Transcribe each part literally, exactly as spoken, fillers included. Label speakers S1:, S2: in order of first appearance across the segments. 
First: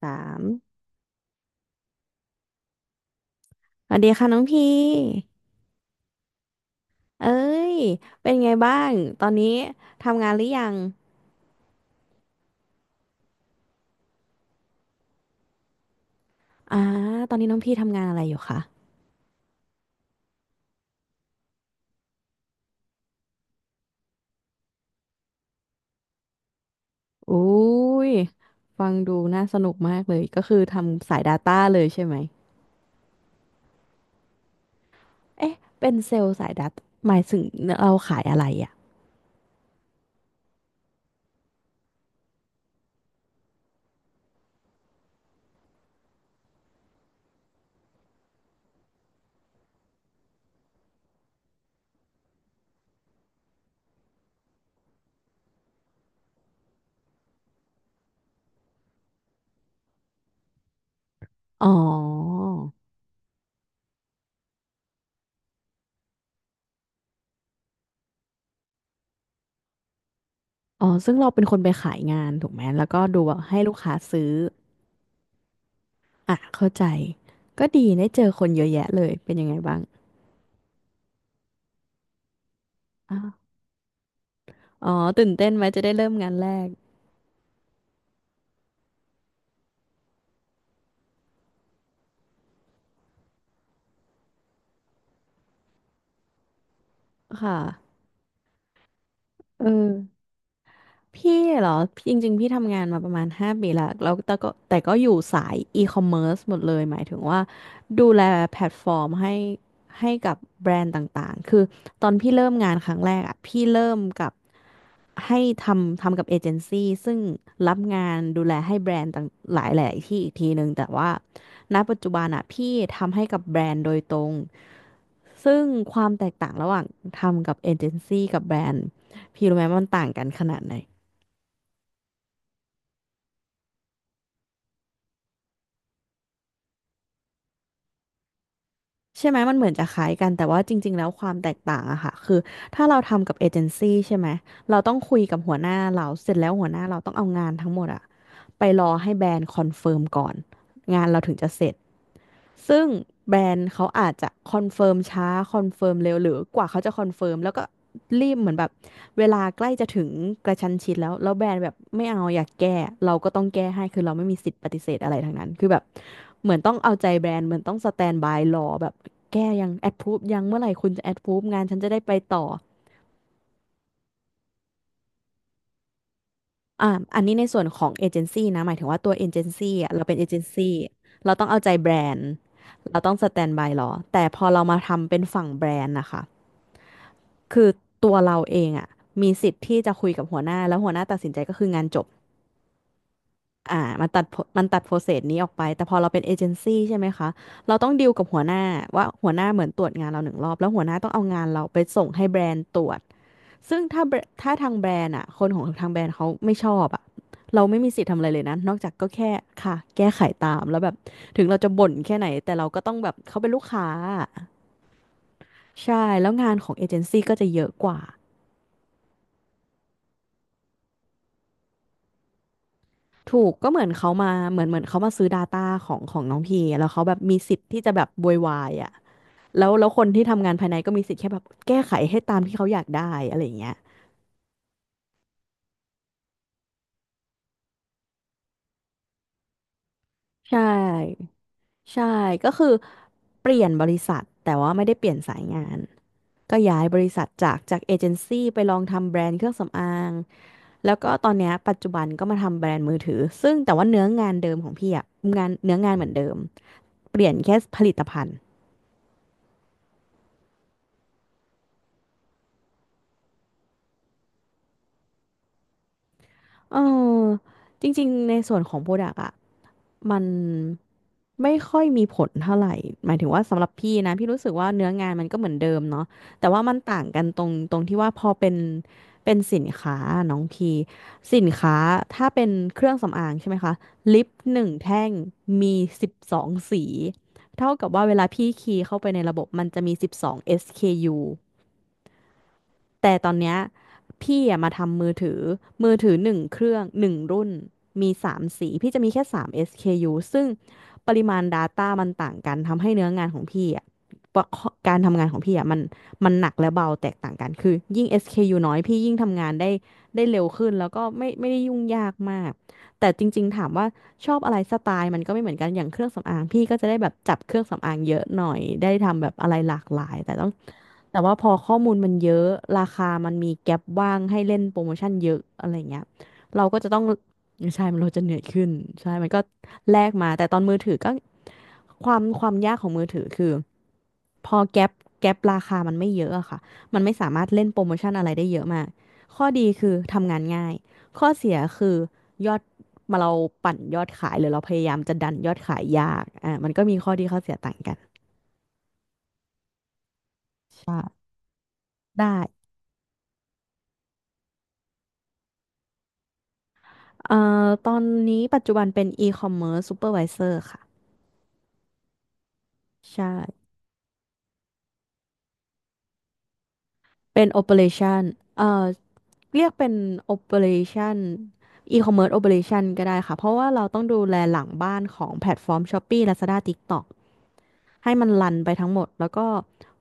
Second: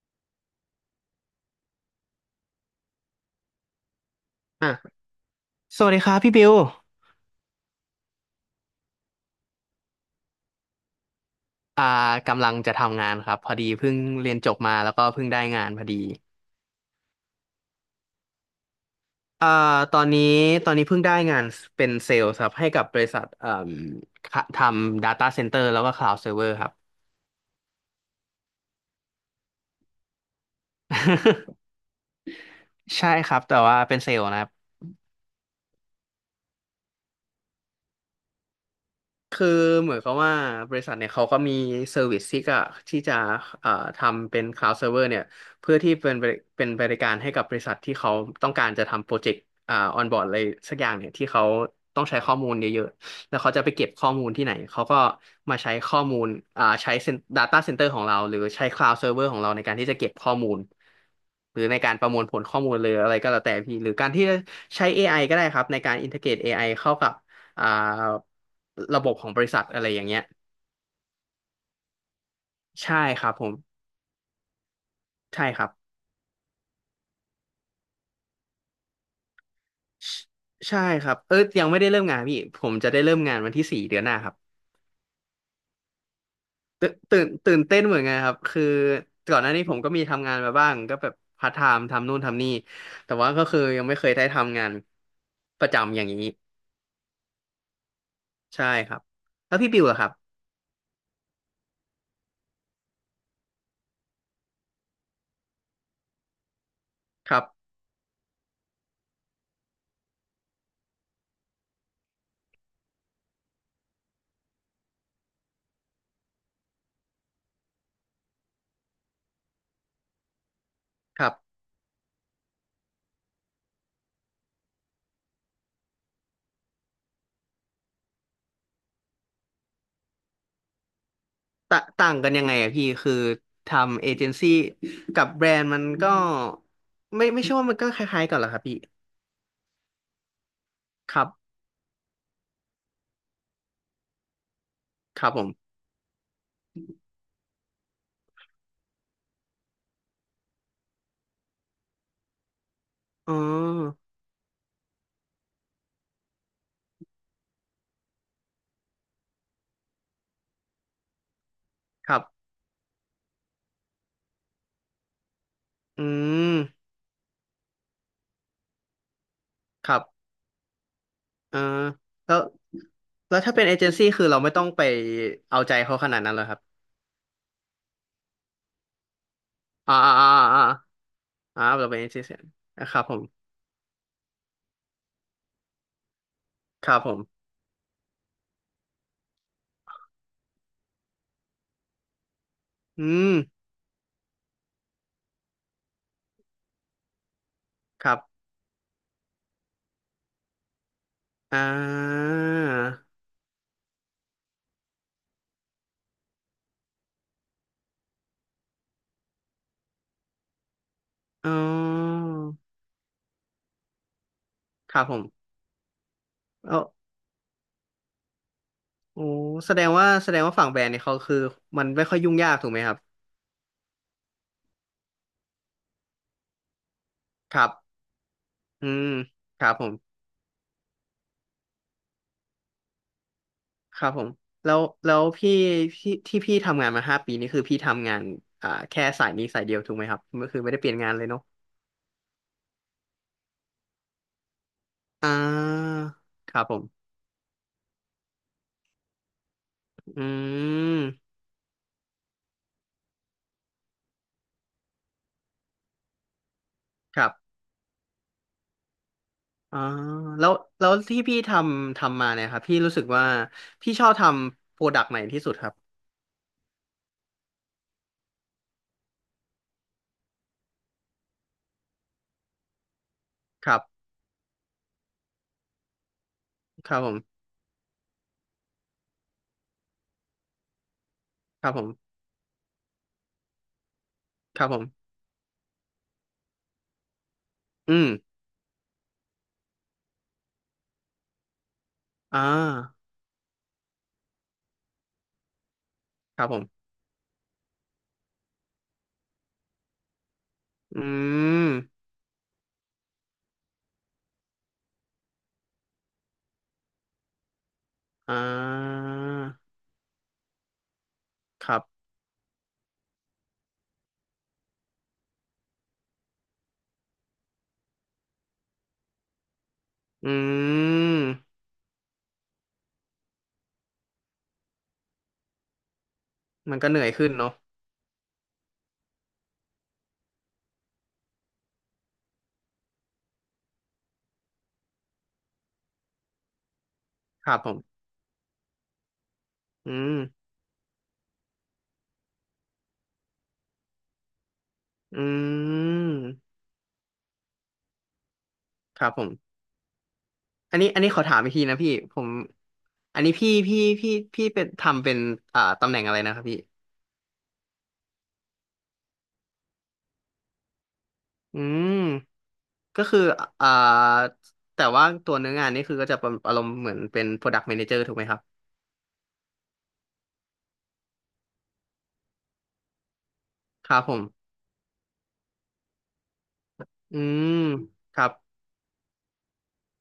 S1: สามสวัสดีค่ะน้องพี
S2: อ่ะสวัสดีครับพี่บิว
S1: เอ้ยเป็นไงบ้างตอนนี้ทำงานหรือยัง
S2: อ่ากำลังจะทำงานครับพอดีเพิ่งเรียนจบมาแล้วก็เพิ่งได้งานพอดี
S1: อ่าตอนนี้น้องพี่ทำงานอะไรอยู่คะ
S2: อ่าตอนนี้ตอนนี้เพิ่งได้งานเป็นเซลล์ครับให้กับบริษัทเอ่มค่ะทำ Data Center แล้วก็ Cloud Server ครับ
S1: อุ้ยฟังดูน่าสนุกมากเลย ก็คือทำสาย Data เลยใช่ไหม
S2: ใช่ครับแต่ว่าเป็นเซลล์นะ
S1: เอ๊ะเป็นเซลล์สาย Data หมายถึงเราขายอะไรอ่ะ
S2: คือเหมือนกับว่าบริษัทเนี่ยเขาก็มีเซอร์วิสที่ก็ที่จะเอ่อทำเป็น cloud server เนี่ยเพื่อที่เป็นบริเป็นบริการให้กับบริษัทที่เขาต้องการจะทำโปรเจกต์อ่าออนบอร์ดอะไรสักอย่างเนี่ยที่เขาต้องใช้ข้อมูลเยอะๆแล้วเขาจะไปเก็บข้อมูลที่ไหนเขาก็มาใช้ข้อมูลอ่าใช้ cen- data center ของเราหรือใช้ cloud server ของเราในการที่จะเก็บข้อมูลหรือ
S1: อ๋
S2: ในการประมวลผล
S1: อ
S2: ข้อมูลเลยออะไรก็แล้วแต่พี่หรือการที่จะใช้ a อไอก็ได้ครับในการ integrate a อไอเข้ากับ อ่าระบบของบริษัทอะไรอย่างเงี้ย
S1: อ๋อซึ่งเราเป็นคนไปขายงานถูกไหมแล้ว
S2: ใช่
S1: ก็ดู
S2: ครับ
S1: ว่า
S2: ผม
S1: ให้ลูกค้าซื้อ
S2: ใช่ครับ
S1: อ่ะเข้าใจก็ดีได้เจอคนเยอะแยะเลยเป็นยังไงบ้าง
S2: ใชใช่ครับเออยังไม่ได้เริ่มงานพี่ผมจะได้เริ่มงานวันที่สี่เดือนหน้าครับ
S1: อ๋อตื่นเต้นไหมจะได้เริ่มงานแรก
S2: ตื่นตื่นตื่นเต้นเหมือนกันครับคือก่อนหน้านี้ผมก็มีทำงานมาบ้างก็แบบพาร์ทไทม์ทำนู่นทำนี่แต่ว่าก็คือยังไม่เคยได้ทำงานประจำอย่างนี้
S1: ค่ะ
S2: ใช่ครับแล้ว
S1: เอ
S2: พี่บิวล่ะครับ
S1: อพี่เหรอพี่จริงๆพี่ทำงานมาประมาณห้าปีละแล้วแต่ก็แต่ก็อยู่สายอีคอมเมิร์ซหมดเลยหมายถึง
S2: ค
S1: ว่า
S2: รับ
S1: ดูแลแพลตฟอร์มให้ให้กับแบรนด์ต่างๆคือตอนพี่เริ่มงานครั้งแรกอ่ะพี่เริ่มกับให้ทำทำกับเอเจนซี่ซึ่งรับงานดูแลให้แบรนด์ต่างหลายๆที่อีกทีหนึ่งแต่ว่า
S2: ครับ
S1: ณปัจจุบันอ่ะพี่ทำให้กับแบรนด์โดยตรง ซึ่งความแตกต่างระหว่างทำกับเอเจนซี่กับแบรนด์พี่รู้ไหมว่ามันต่างกันขนาดไหน
S2: ตะต่างกันยังไงอะพี่คือทำเอเจนซี่กับแบรนด์มันก็ไม่ไม่ใช่ว่ามันก็คล้ายๆกันเหรอครับพี่
S1: ใช่ไหมมันเหมือนจะคล้ายกันแต่ว่าจริงๆแล้ว
S2: ค
S1: ค
S2: รับ
S1: วามแตกต่างอะค่ะคือถ้าเราทำกับเอเจนซี่ใช่ไหมเราต้องคุ
S2: ค
S1: ย
S2: รับ
S1: กับ
S2: ผ
S1: หัวห
S2: ม
S1: น้าเราเสร็จแล้วหัวหน้าเราต้องเอางานทั้งหมดอะไปรอให้แบรนด์คอนเฟิร์มก่อนงานเราถึงจะเสร็จ ซึ่ง
S2: อ๋อ
S1: แบรนด์เขาอาจจะคอนเฟิร์มช้าคอนเฟิร์มเร็วหรือกว่าเขาจะคอนเฟิร์มแล้วก็รีบเหมือนแบบเวลาใกล้จะถึงกระชั้นชิดแล้วแล้วแบรนด์แบบไม่
S2: ค
S1: เอา
S2: รั
S1: อ
S2: บ
S1: ยากแก้เราก็ต้องแก้ให้คือเราไม่มีสิทธิ์ปฏิเสธอะไรทั้งนั้นคือแบบ
S2: อื
S1: เหมือนต้อง
S2: ม
S1: เอาใจแบรนด์เหมือนต้องสแตนบายรอแบบแก้ยังแอ
S2: ค
S1: ด
S2: รั
S1: พรูฟ
S2: บ
S1: ยังเมื่อไหร่คุณจะแอดพรูฟ
S2: เออ
S1: งานฉันจะได้ไป
S2: แล้ว
S1: ต่อ
S2: แล้วถ้าเป็นเอเจนซี่คือเราไม่ต้องไปเอาใจเขาขนาดนั้นเลยครับ
S1: อ่าอันนี้ในส่วนของเอเจนซี่นะหมายถึงว่าตัวเอเจนซี่อะ
S2: อ่า
S1: เราเป็นเอ
S2: อ่า
S1: เจน
S2: อ่าอ่า
S1: ซี่เราต้องเอา
S2: อ่า
S1: ใจ
S2: เรา
S1: แบร
S2: เป็นเอ
S1: น
S2: เจน
S1: ด์
S2: ซี่นะค
S1: เรา
S2: รับ
S1: ต้อ
S2: ผ
S1: ง
S2: ม
S1: สแตนบายรอแต่พอเรามาทำเป็นฝั่งแบรนด์นะคะ
S2: ครับผม
S1: คือตัวเราเองอ่ะมีสิทธิ์ที่จะคุยกับหัวหน้าแล้วหัวหน้าตัดสินใจก็คืองานจบ
S2: อืม
S1: อ่ามันตัด pro- มันตัดโปรเซสนี้ออกไปแต่พอเราเป็นเอเจนซี่ใช่ไหมคะเราต้อง
S2: ค
S1: ดีล
S2: รับ
S1: กับหัวหน้าว่าหัวหน้าเหมือนตรวจงานเราหนึ่งรอบแล้วหัวหน้าต้องเอางาน
S2: อ่
S1: เราไปส่งให้
S2: า
S1: แบรนด์ตรวจซึ่งถ้าแบรถ้าทางแบรนด์อ่ะคนของทางแบรนด์เขาไม่ชอบอ่ะเราไม่มีสิทธิ์ทำอะไรเลยนะนอกจากก็แค่ค่ะแก้ไขตามแล้วแบบถึง
S2: อ๋อ
S1: เราจะบ่นแค่ไหนแต่เราก็ต้องแบบเขาเป็นลูกค้า
S2: ครับผม
S1: ใช่แล้วงานข
S2: เอ
S1: อง
S2: อ
S1: เอเจนซี่ก็จะเยอะกว่า
S2: โอ้แสดงว่าแสดงว่าฝั่งแบรนด์เนี่ยเขาคือมันไม่ค่อยยุ่งยากถูกไหมครับ
S1: ถูกก็เหมือนเขามาเหมือนเหมือนเขามาซื้อ Data ของของน้องพีแล้วเขาแบบมีสิ
S2: ค
S1: ท
S2: รั
S1: ธิ์ที่จะ
S2: บ
S1: แบบบวยวาย
S2: อื
S1: อ่ะ
S2: มค
S1: แล้
S2: รั
S1: ว
S2: บผ
S1: แล้ว
S2: ม
S1: คนที่ทำงานภายในก็มีสิทธิ์แค่แบบแก้ไขให้ตามที่เขาอยากได้อะไรอย่างเงี้ย
S2: ครับผมแล้วแล้วพี่พี่ที่พี่ทำงานมาห้าปีนี่คือพี่ทำงานอ่าแค่สายนี้สายเดียวถูกไหมครับก็
S1: ใช
S2: คือไม่ได้เปลี่ยนงานเลย
S1: ่
S2: เนาะ
S1: ใช่ก็คือเปลี่ยนบริษัทแต่ว่าไม่ได้เปลี่ยน
S2: อ่
S1: สายงาน
S2: าค
S1: ก็
S2: รับผ
S1: ย้ายบ
S2: ม
S1: ริษัทจากจากเอเจนซี่ไปลองทำแบรนด์เครื่องสำอาง
S2: อื
S1: แล้วก็ตอน
S2: ม
S1: เนี้ยปัจจุบันก็มาทำแบรนด์มือถือซึ่งแต่ว่าเนื้องานเดิมของพี่อะงานเนื้องานเหมือนเดิมเป
S2: ค
S1: ลี่
S2: รั
S1: ย
S2: บ
S1: นแค่ผลิตภัณฑ์
S2: อ่าแล้วแล้วที่พี่ทำทำมาเนี่ยครับพี่รู้สึกว่าพี่ชอบทำโปรดักต์ไหนที่สุดครับ
S1: เออจริงๆในส่วนของโปรดักอะมันไม่ค่อยมีผลเท่าไหร่หมายถึงว่าสำหรั
S2: ค
S1: บ
S2: รับ
S1: พี่นะพี่รู้สึกว่าเนื้องานมันก็เหมือนเดิมเนาะแต่ว่ามัน
S2: ครั
S1: ต่า
S2: บ
S1: ง
S2: ผ
S1: กันต
S2: ม
S1: รงตรงที่ว่าพอเป็นเป็นสินค้าน้องพีสิน
S2: ครับ
S1: ค้า
S2: ผม
S1: ถ้าเป็นเครื่องสำอางใช่ไหมคะลิปห
S2: ครั
S1: นึ่
S2: บ
S1: ง
S2: ผ
S1: แท่
S2: ม
S1: งมีสิบสองสีเท่ากับ
S2: อื
S1: ว่า
S2: ม
S1: เวลาพี่คีย์เข้าไปในระบบมันจะมีสิบสอง เอส เค ยู
S2: อ่า
S1: แต่ตอนเนี้ยพี่อะมาทำมือถือมือถือหนึ่ง
S2: ครับผ
S1: เครื่อง
S2: ม
S1: หนึ่งรุ่นมีสามสีพี่จะมีแค่สาม เอส เค ยู ซึ่ง
S2: อื
S1: ปริมาณ Data มั
S2: ม
S1: นต่างกันทำให้เนื้องานของพี่อะประกอบการทำงานของพี่อะมันมันหนักและเบาแตกต่างกันคือยิ่ง
S2: อ่
S1: เอส เค ยู น้อยพี่
S2: า
S1: ยิ่งทำงานได้ได้เร็วขึ้นแล้วก็ไม่ไม่ได้
S2: ครั
S1: ยุ่ง
S2: บ
S1: ยากมากแต่จริงๆถามว่าชอบอะไรสไตล์มันก็ไม่เหมือนกันอย่างเครื่องสำอางพี่ก็จะได้แบบจับเครื่องสำอางเยอะหน่อยได้ทำแบบอะไรหลากหลายแต่ต้อง
S2: อื
S1: แต่ว่าพ
S2: ม
S1: อข้อมูลมันเยอะราคามันมีแก็ปว่างให้เล่นโปรโมชั่นเยอะอะไรเงี้ยเรา
S2: มั
S1: ก็
S2: นก็
S1: จะ
S2: เห
S1: ต้อ
S2: นื่
S1: ง
S2: อยขึ้นเนาะ
S1: ใช่มันเราจะเหนื่อยขึ้นใช่มันก็แลกมาแต่ตอนมือถือก็ความความยากของมือถือคือพอแก็ปแก็ปราคามันไม่เยอะอะค่ะมันไม่สามาร
S2: ค
S1: ถ
S2: รับ
S1: เล่น
S2: ผ
S1: โปรโม
S2: ม
S1: ชั่นอะไรได้เยอะมากข้อดีคื
S2: อื
S1: อ
S2: ม
S1: ทำงานง่ายข้อเสียคือยอดมาเราปั่นยอดขายหรือเราพยายามจะ
S2: อื
S1: ดันยอดขายยากอ่า
S2: ม
S1: มันก็มีข้อดีข้อเสียต่างกัน
S2: ครับผมอันนี้อันนี้ขอ
S1: ใช่
S2: ถามอีกทีนะพี่ผ
S1: ได้
S2: มอันนี้พี่พี่พี่พี่เป็นทำเป็นอ่าตำแหน่งอะไรนะครับพี่
S1: เอ่อตอนนี้ปัจจุบันเป็น e-commerce supervisor ค่ะ
S2: อืมก็คือ
S1: ใช่
S2: อ่าแต่ว่าตัวเนื้องานนี่คือก็จะเป็นอารมณ์เหมือนเป็น
S1: เป็น
S2: Product Manager ถูกไห
S1: operation
S2: มครับ
S1: เอ่อเรียกเป็น operation e-commerce operation ก็ได้ค่ะเพราะว่าเรา
S2: ครั
S1: ต้
S2: บ
S1: อง
S2: ผ
S1: ดูแล
S2: ม
S1: หลังบ้านของแพลตฟอร์ม Shopee Lazada TikTok
S2: อืม
S1: ให้
S2: ครั
S1: มัน
S2: บ
S1: รันไปทั้งหมดแล้วก็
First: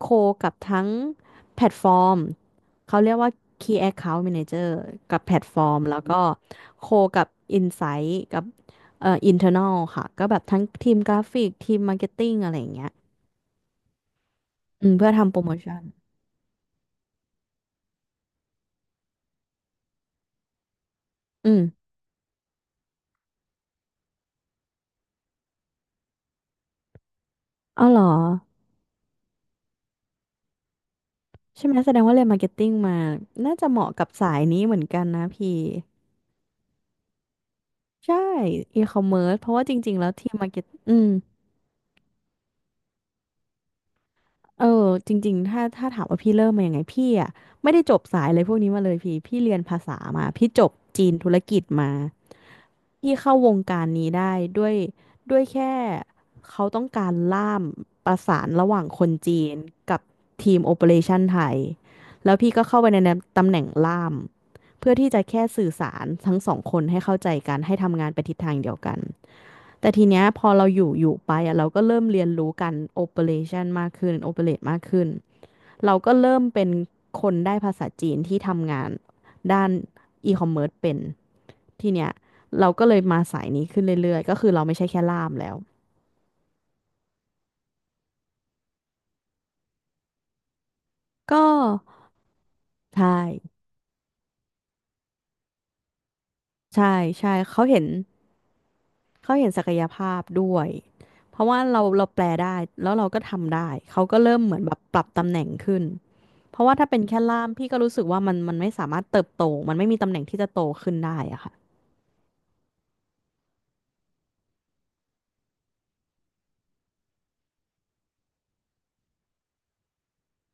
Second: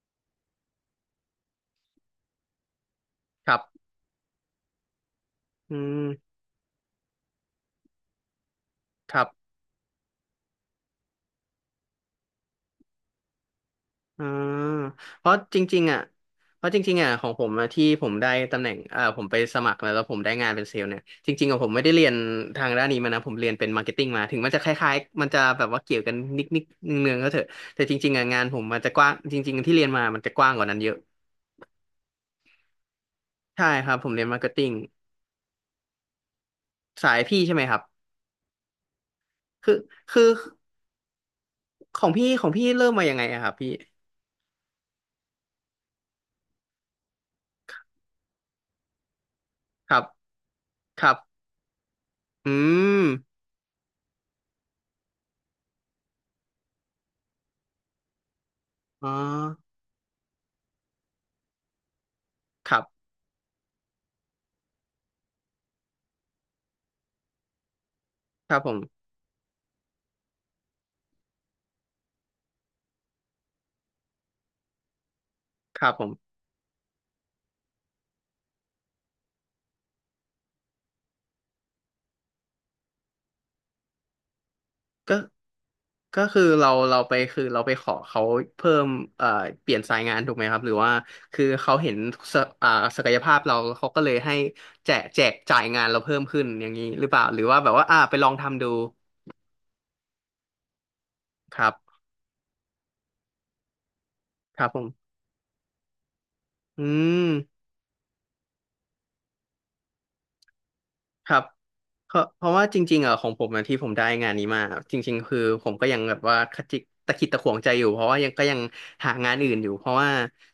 S1: โคกับทั้งแพลตฟอร์มเขาเรียกว่า
S2: ครับ
S1: Key Account Manager กับแพลตฟอ
S2: อื
S1: ร์มแล้วก็
S2: ม
S1: โคกับ Insight กับเอ่
S2: ค
S1: อ
S2: รับ
S1: internal ค่ะก็แบบทั้งทีมกราฟิกทีมมาร์เก็ตติ้งอะไรอย่างเงี้ย
S2: อ่า
S1: อืมเพื่อ
S2: เพ
S1: ทำโป
S2: ราะ
S1: รโม
S2: จ
S1: ชั่
S2: ริ
S1: น
S2: งๆอ่ะเพราะจริงๆอ่ะของผมอะที่ผมได้ตำแหน่งเอ่อผมไปสมัครแล้วแล้วผมได้งานเป็นเซลล์เนี่ยจริ
S1: อื
S2: งๆอะผมไม่
S1: ม
S2: ได้เรียนทางด้านนี้มานะผมเรียนเป็นมาร์เก็ตติ้งมาถึงมันจะคล้ายๆมันจะแบบว่าเกี่ยวกันนิดๆเนืองๆก็เถอะ
S1: อ๋
S2: แต่
S1: อ
S2: จ
S1: เหรอ
S2: ริงๆอ่ะงานผมมันจะกว้างจริงๆที่เรียนมามันจะกว้างกว่านั้นเยอะ
S1: ใช่ไหมแสดงว่าเรียนมาร์เก็ตติ้งมา น่าจะ
S2: ใช่
S1: เห
S2: ค
S1: มาะ
S2: รับ
S1: กั
S2: ผ
S1: บ
S2: มเรียน
S1: สา
S2: มา
S1: ย
S2: ร์เก็ต
S1: นี้
S2: ติ้ง
S1: เหมือนกันนะพี่
S2: สายพี่ใช่ไหมครับ
S1: ใช่อีคอมเมิร์ซเพราะว่าจ
S2: คือ
S1: ริงๆแล้ว
S2: คื
S1: ที
S2: อ
S1: มมาร์เก็ตอืม
S2: ของพี่ของพี่เริ่มมายังไงอะครับพี่
S1: เออจริงๆถ้าถ้าถามว่าพี่เริ่มมายังไงพี่อ่ะไม่ได้จบสายอะไรพวกนี้มาเลยพี่พี่เรียนภา
S2: ค
S1: ษา
S2: รับ
S1: มาพี่จบ
S2: ค
S1: จี
S2: รั
S1: นธุร
S2: บ
S1: กิจมา
S2: อืม
S1: ที่เข้าวงการนี้ได้ด้วยด้วยแค่เขาต้องการล่ามประสานระหว่างค
S2: อ๋อ
S1: นจีนกับทีมโอเปอเรชันไทยแล้วพี่ก็
S2: ค
S1: เข้า
S2: รับ
S1: ไปในตำแหน่งล่ามเพื่อที่จะแค่สื่อสารทั้งสองคนให้เข้าใจกันให้ทำงานไปทิศ
S2: ค
S1: ทาง
S2: รับ
S1: เดี
S2: ผ
S1: ยวกัน
S2: ม
S1: แต่ทีเนี้ยพอเราอยู่อยู่ไปอะเราก็เริ่มเรียนรู้การโอเปอเรชันมากขึ้นโอเปเรตมากขึ้น
S2: ครับ
S1: เรา
S2: ผ
S1: ก็
S2: ม
S1: เริ่มเป็นคนได้ภาษาจีนที่ทำงานด้านอีคอมเมิร์ซเป็นทีเนี้ยเราก็เลยมาสายนี้ขึ้นเรื่อยๆก็คือเราไม่ใช่แค่
S2: ก็
S1: ล่ามแล้ว
S2: ก็คือเราเราไปคือเราไปขอเขาเพิ่มเอ่อเปลี่ยนสายงานถูกไหมครับหรือว่า
S1: ก็
S2: คือเขาเห็นศอ่าศั
S1: ใช่
S2: กยภาพเราเขาก็เลยให้แจกแจกจ่ายงานเราเพิ่มขึ้นอย่างนี้
S1: ใช่
S2: หรือเปล่า
S1: ใช่
S2: หรือว่า
S1: เขา
S2: แบบ
S1: เห็น
S2: ว่าอ่าไปลองทำดู
S1: เขาเห็นศักยภาพด้วยเพราะว่า
S2: ครับ
S1: เราเราแปลได้แล้วเราก็ทำได้เขาก็เริ่มเหมือ
S2: ค
S1: น
S2: รับ
S1: แบ
S2: ผ
S1: บปรับ
S2: ม
S1: ตำแหน่งขึ้นเพราะว่า
S2: อื
S1: ถ้าเป็นแค่
S2: ม
S1: ล่ามพี่ก็รู้สึกว่ามันมันไม่สามารถเติบโตมันไม่มีตำแหน่งที่จะโตขึ้นได้
S2: ครั
S1: อะ
S2: บ
S1: ค่ะ
S2: เพราะเพราะว่าจริงๆอ่ะของผมอะที่ผมได้งานนี้มาจริงๆคือผมก็ยังแบบว่าขจิกตะขิดตะขวงใจอยู่เพราะว่ายังก็ยังหางานอื่นอยู่เพราะว่า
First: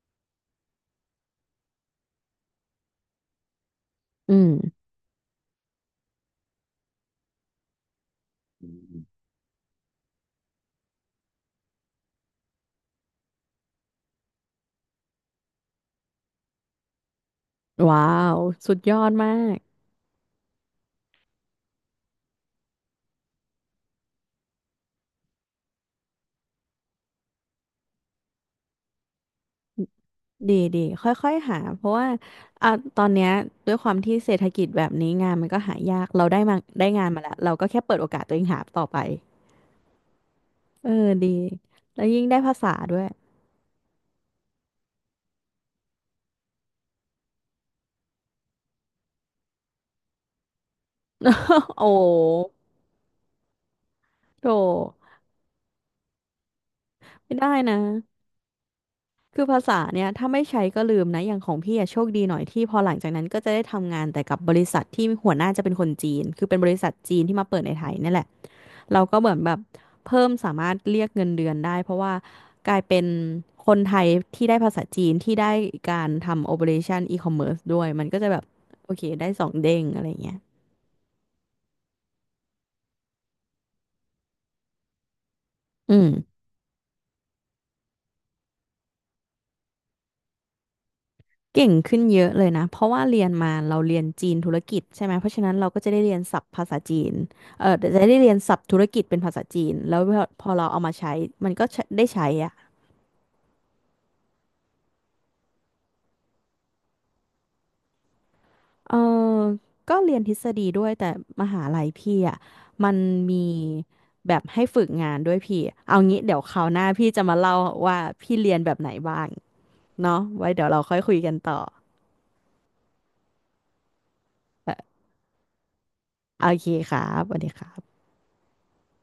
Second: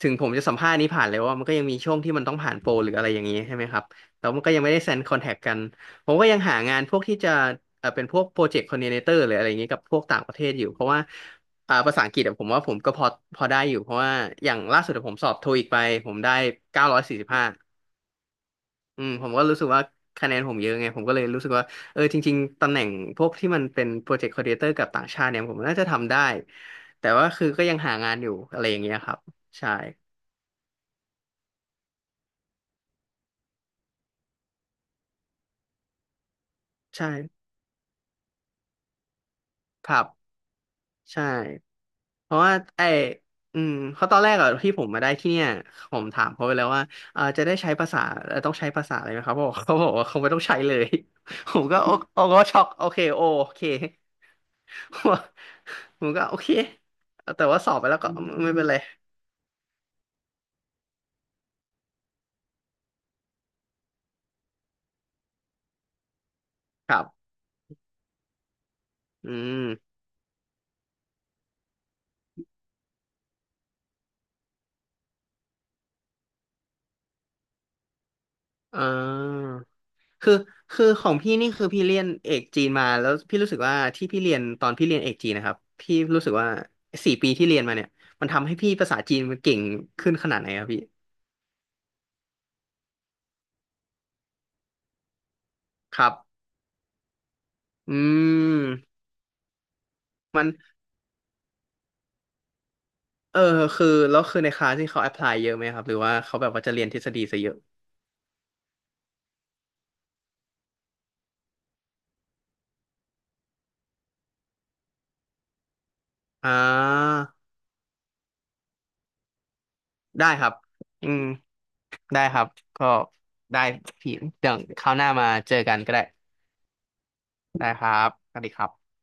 S2: ถึงผมจะสัมภาษณ์นี้ผ่านแล้วว่ามันก็ยังมีช่วงที่มันต้องผ่านโปรหรืออะไรอย่างนี้ใช่ไหมครับแล้ว
S1: อื
S2: มันก็ยังไม่ได้
S1: ม
S2: เซ็นคอนแทคกันผมก็ยังหางานพวกที่จะเอ่อเป็นพวกโปรเจกต์คอ r d ดิเนเตอร์หรืออะไรอย่างนี้กับพวกต่างประเทศอยู่เพราะว่าอ่าภาษาอังกฤษอะผมว่าผมก็พอพอได้อยู่เพราะว่าอย่างล่าสุดอะผมสอบโทอีกไปผมได้เก้าร้อยสี่สิบห้า
S1: ว้าวสุดยอ
S2: อื
S1: ด
S2: มผ
S1: มา
S2: มก็
S1: ก
S2: รู้สึกว่าคะแนนผมเยอะไงผมก็เลยรู้สึกว่าเออจริงๆตำแหน่งพวกที่มันเป็นโปรเจกต์คอ r d ดิเ t เตอร์กับต่างชาติเนี่ยผมน่าจะทำได้แต่ว่าคือก็ยังหางานอยู่อะไรอย่างเงี้ยครับใช่
S1: ดีดีค่อยๆหาเพราะว่าอ่ะตอนเนี้ยด้วยความที่เศรษฐกิจแบบนี้งานมันก็หายากเราได้มาได้
S2: ใ
S1: งานมาแล้ว
S2: ช่
S1: เราก็แค่เปิดโอกาสตัวเองหาต่อไป
S2: ครับ
S1: เออ
S2: ใช่
S1: ดีแล้วยิ่ง
S2: เพ
S1: ได้
S2: ราะว่า
S1: ภาษา
S2: ไอ
S1: ด้วย
S2: อืมเพราะตอนแรกอะที่ผมมาได้ที่เนี่ยผมถามเขาไปแล้วว่าเออจะได้ใช้ภาษาเอ่อต้องใช้ภาษาอะไรไหมครับเขาบอกเขาบอกว่าเขาไม่ต้องใช้เลย ผม ก็
S1: โอ้
S2: โอโอ้ก็ช็อกโอเคโอโอเค
S1: โธ่
S2: ผมก็โอเค
S1: ไม่
S2: แต่
S1: ได้
S2: ว่าสอ
S1: นะ
S2: บไปแล้วก็ไม่เป็นไร
S1: คือภาษาเนี่ยถ้าไม่ใช้ก็ลืมนะอย่างของพี่อะโชคดีหน่อยที่พอหลังจากนั้นก็จะได้ทำงานแต่กับบริษัทที่หัวหน้าจะเป็นคนจีนคือเป็นบริษั
S2: ค
S1: ท
S2: รั
S1: จีน
S2: บ
S1: ที่มาเปิดในไทยนี่แหละ เราก็เห
S2: อื
S1: มือนแบบ
S2: ม
S1: เพิ่มสามารถเรียกเงินเดือนได้เพราะว่ากลายเป็นคนไทยที่ได้ภาษาจีนที่ได้การทำ operation e-commerce ด้วยมันก็จะแบบ
S2: อ่า
S1: โอเคได้สองเด้งอะไร
S2: คือ
S1: เงี้ย
S2: คือของพี่นี่คือพี่เรียนเอกจีนมาแล้วพี่รู้สึกว่าที่พี่เรียนตอนพี่เรียนเอกจีนนะครับ
S1: อื
S2: พี่รู้สึก
S1: ม
S2: ว่าสี่ปีที่เรียนมาเนี่ยมันทำให้พี่ภาษาจีนมันเก่งขึ้นขนาดไหนครับพี่
S1: เก่งขึ้นเยอะเลยนะเพราะว่าเรียนมาเราเรียนจีนธุรกิจใช่ไหมเพราะฉะนั้นเราก็จะ
S2: ค
S1: ได้
S2: รั
S1: เรียน
S2: บ
S1: ศัพท์ภาษาจีนเออ
S2: อื
S1: จะได้เรียนศัพท์ธุร
S2: ม
S1: กิจเป็นภาษาจีนแล้วพอพ
S2: มัน
S1: อเราเอามาใช้มันก็ใช้ได้ใช้อะ
S2: เออคือแล้วคือในคลาสที่เขาแอพพลายเยอะไหมครับหรือว่าเขาแบบว่าจะเรียนทฤษฎีซะเยอะ
S1: เออก็เรียนทฤษฎีด้วยแต่มหาลัยพี่อ่ะมันมีแบบให้ฝึกงานด้วยพี่เอางี้เดี๋ยว
S2: อ่า
S1: คราวหน้าพี่จะมาเล่าว่าพี่เรียนแบบไหนบ้างเนาะ
S2: ได้ค
S1: ไว้
S2: รับ
S1: เดี๋ยวเราค่อย
S2: อื
S1: คุย
S2: ม
S1: กันต่อ
S2: ได้ครับก็ได้พี่เดี๋ยว
S1: เอ
S2: คราว
S1: อ
S2: หน้ามาเจอกันก็ได้
S1: โอเคครับสวัสดีค
S2: ได้
S1: รับ
S2: ครับสวัสดีครับ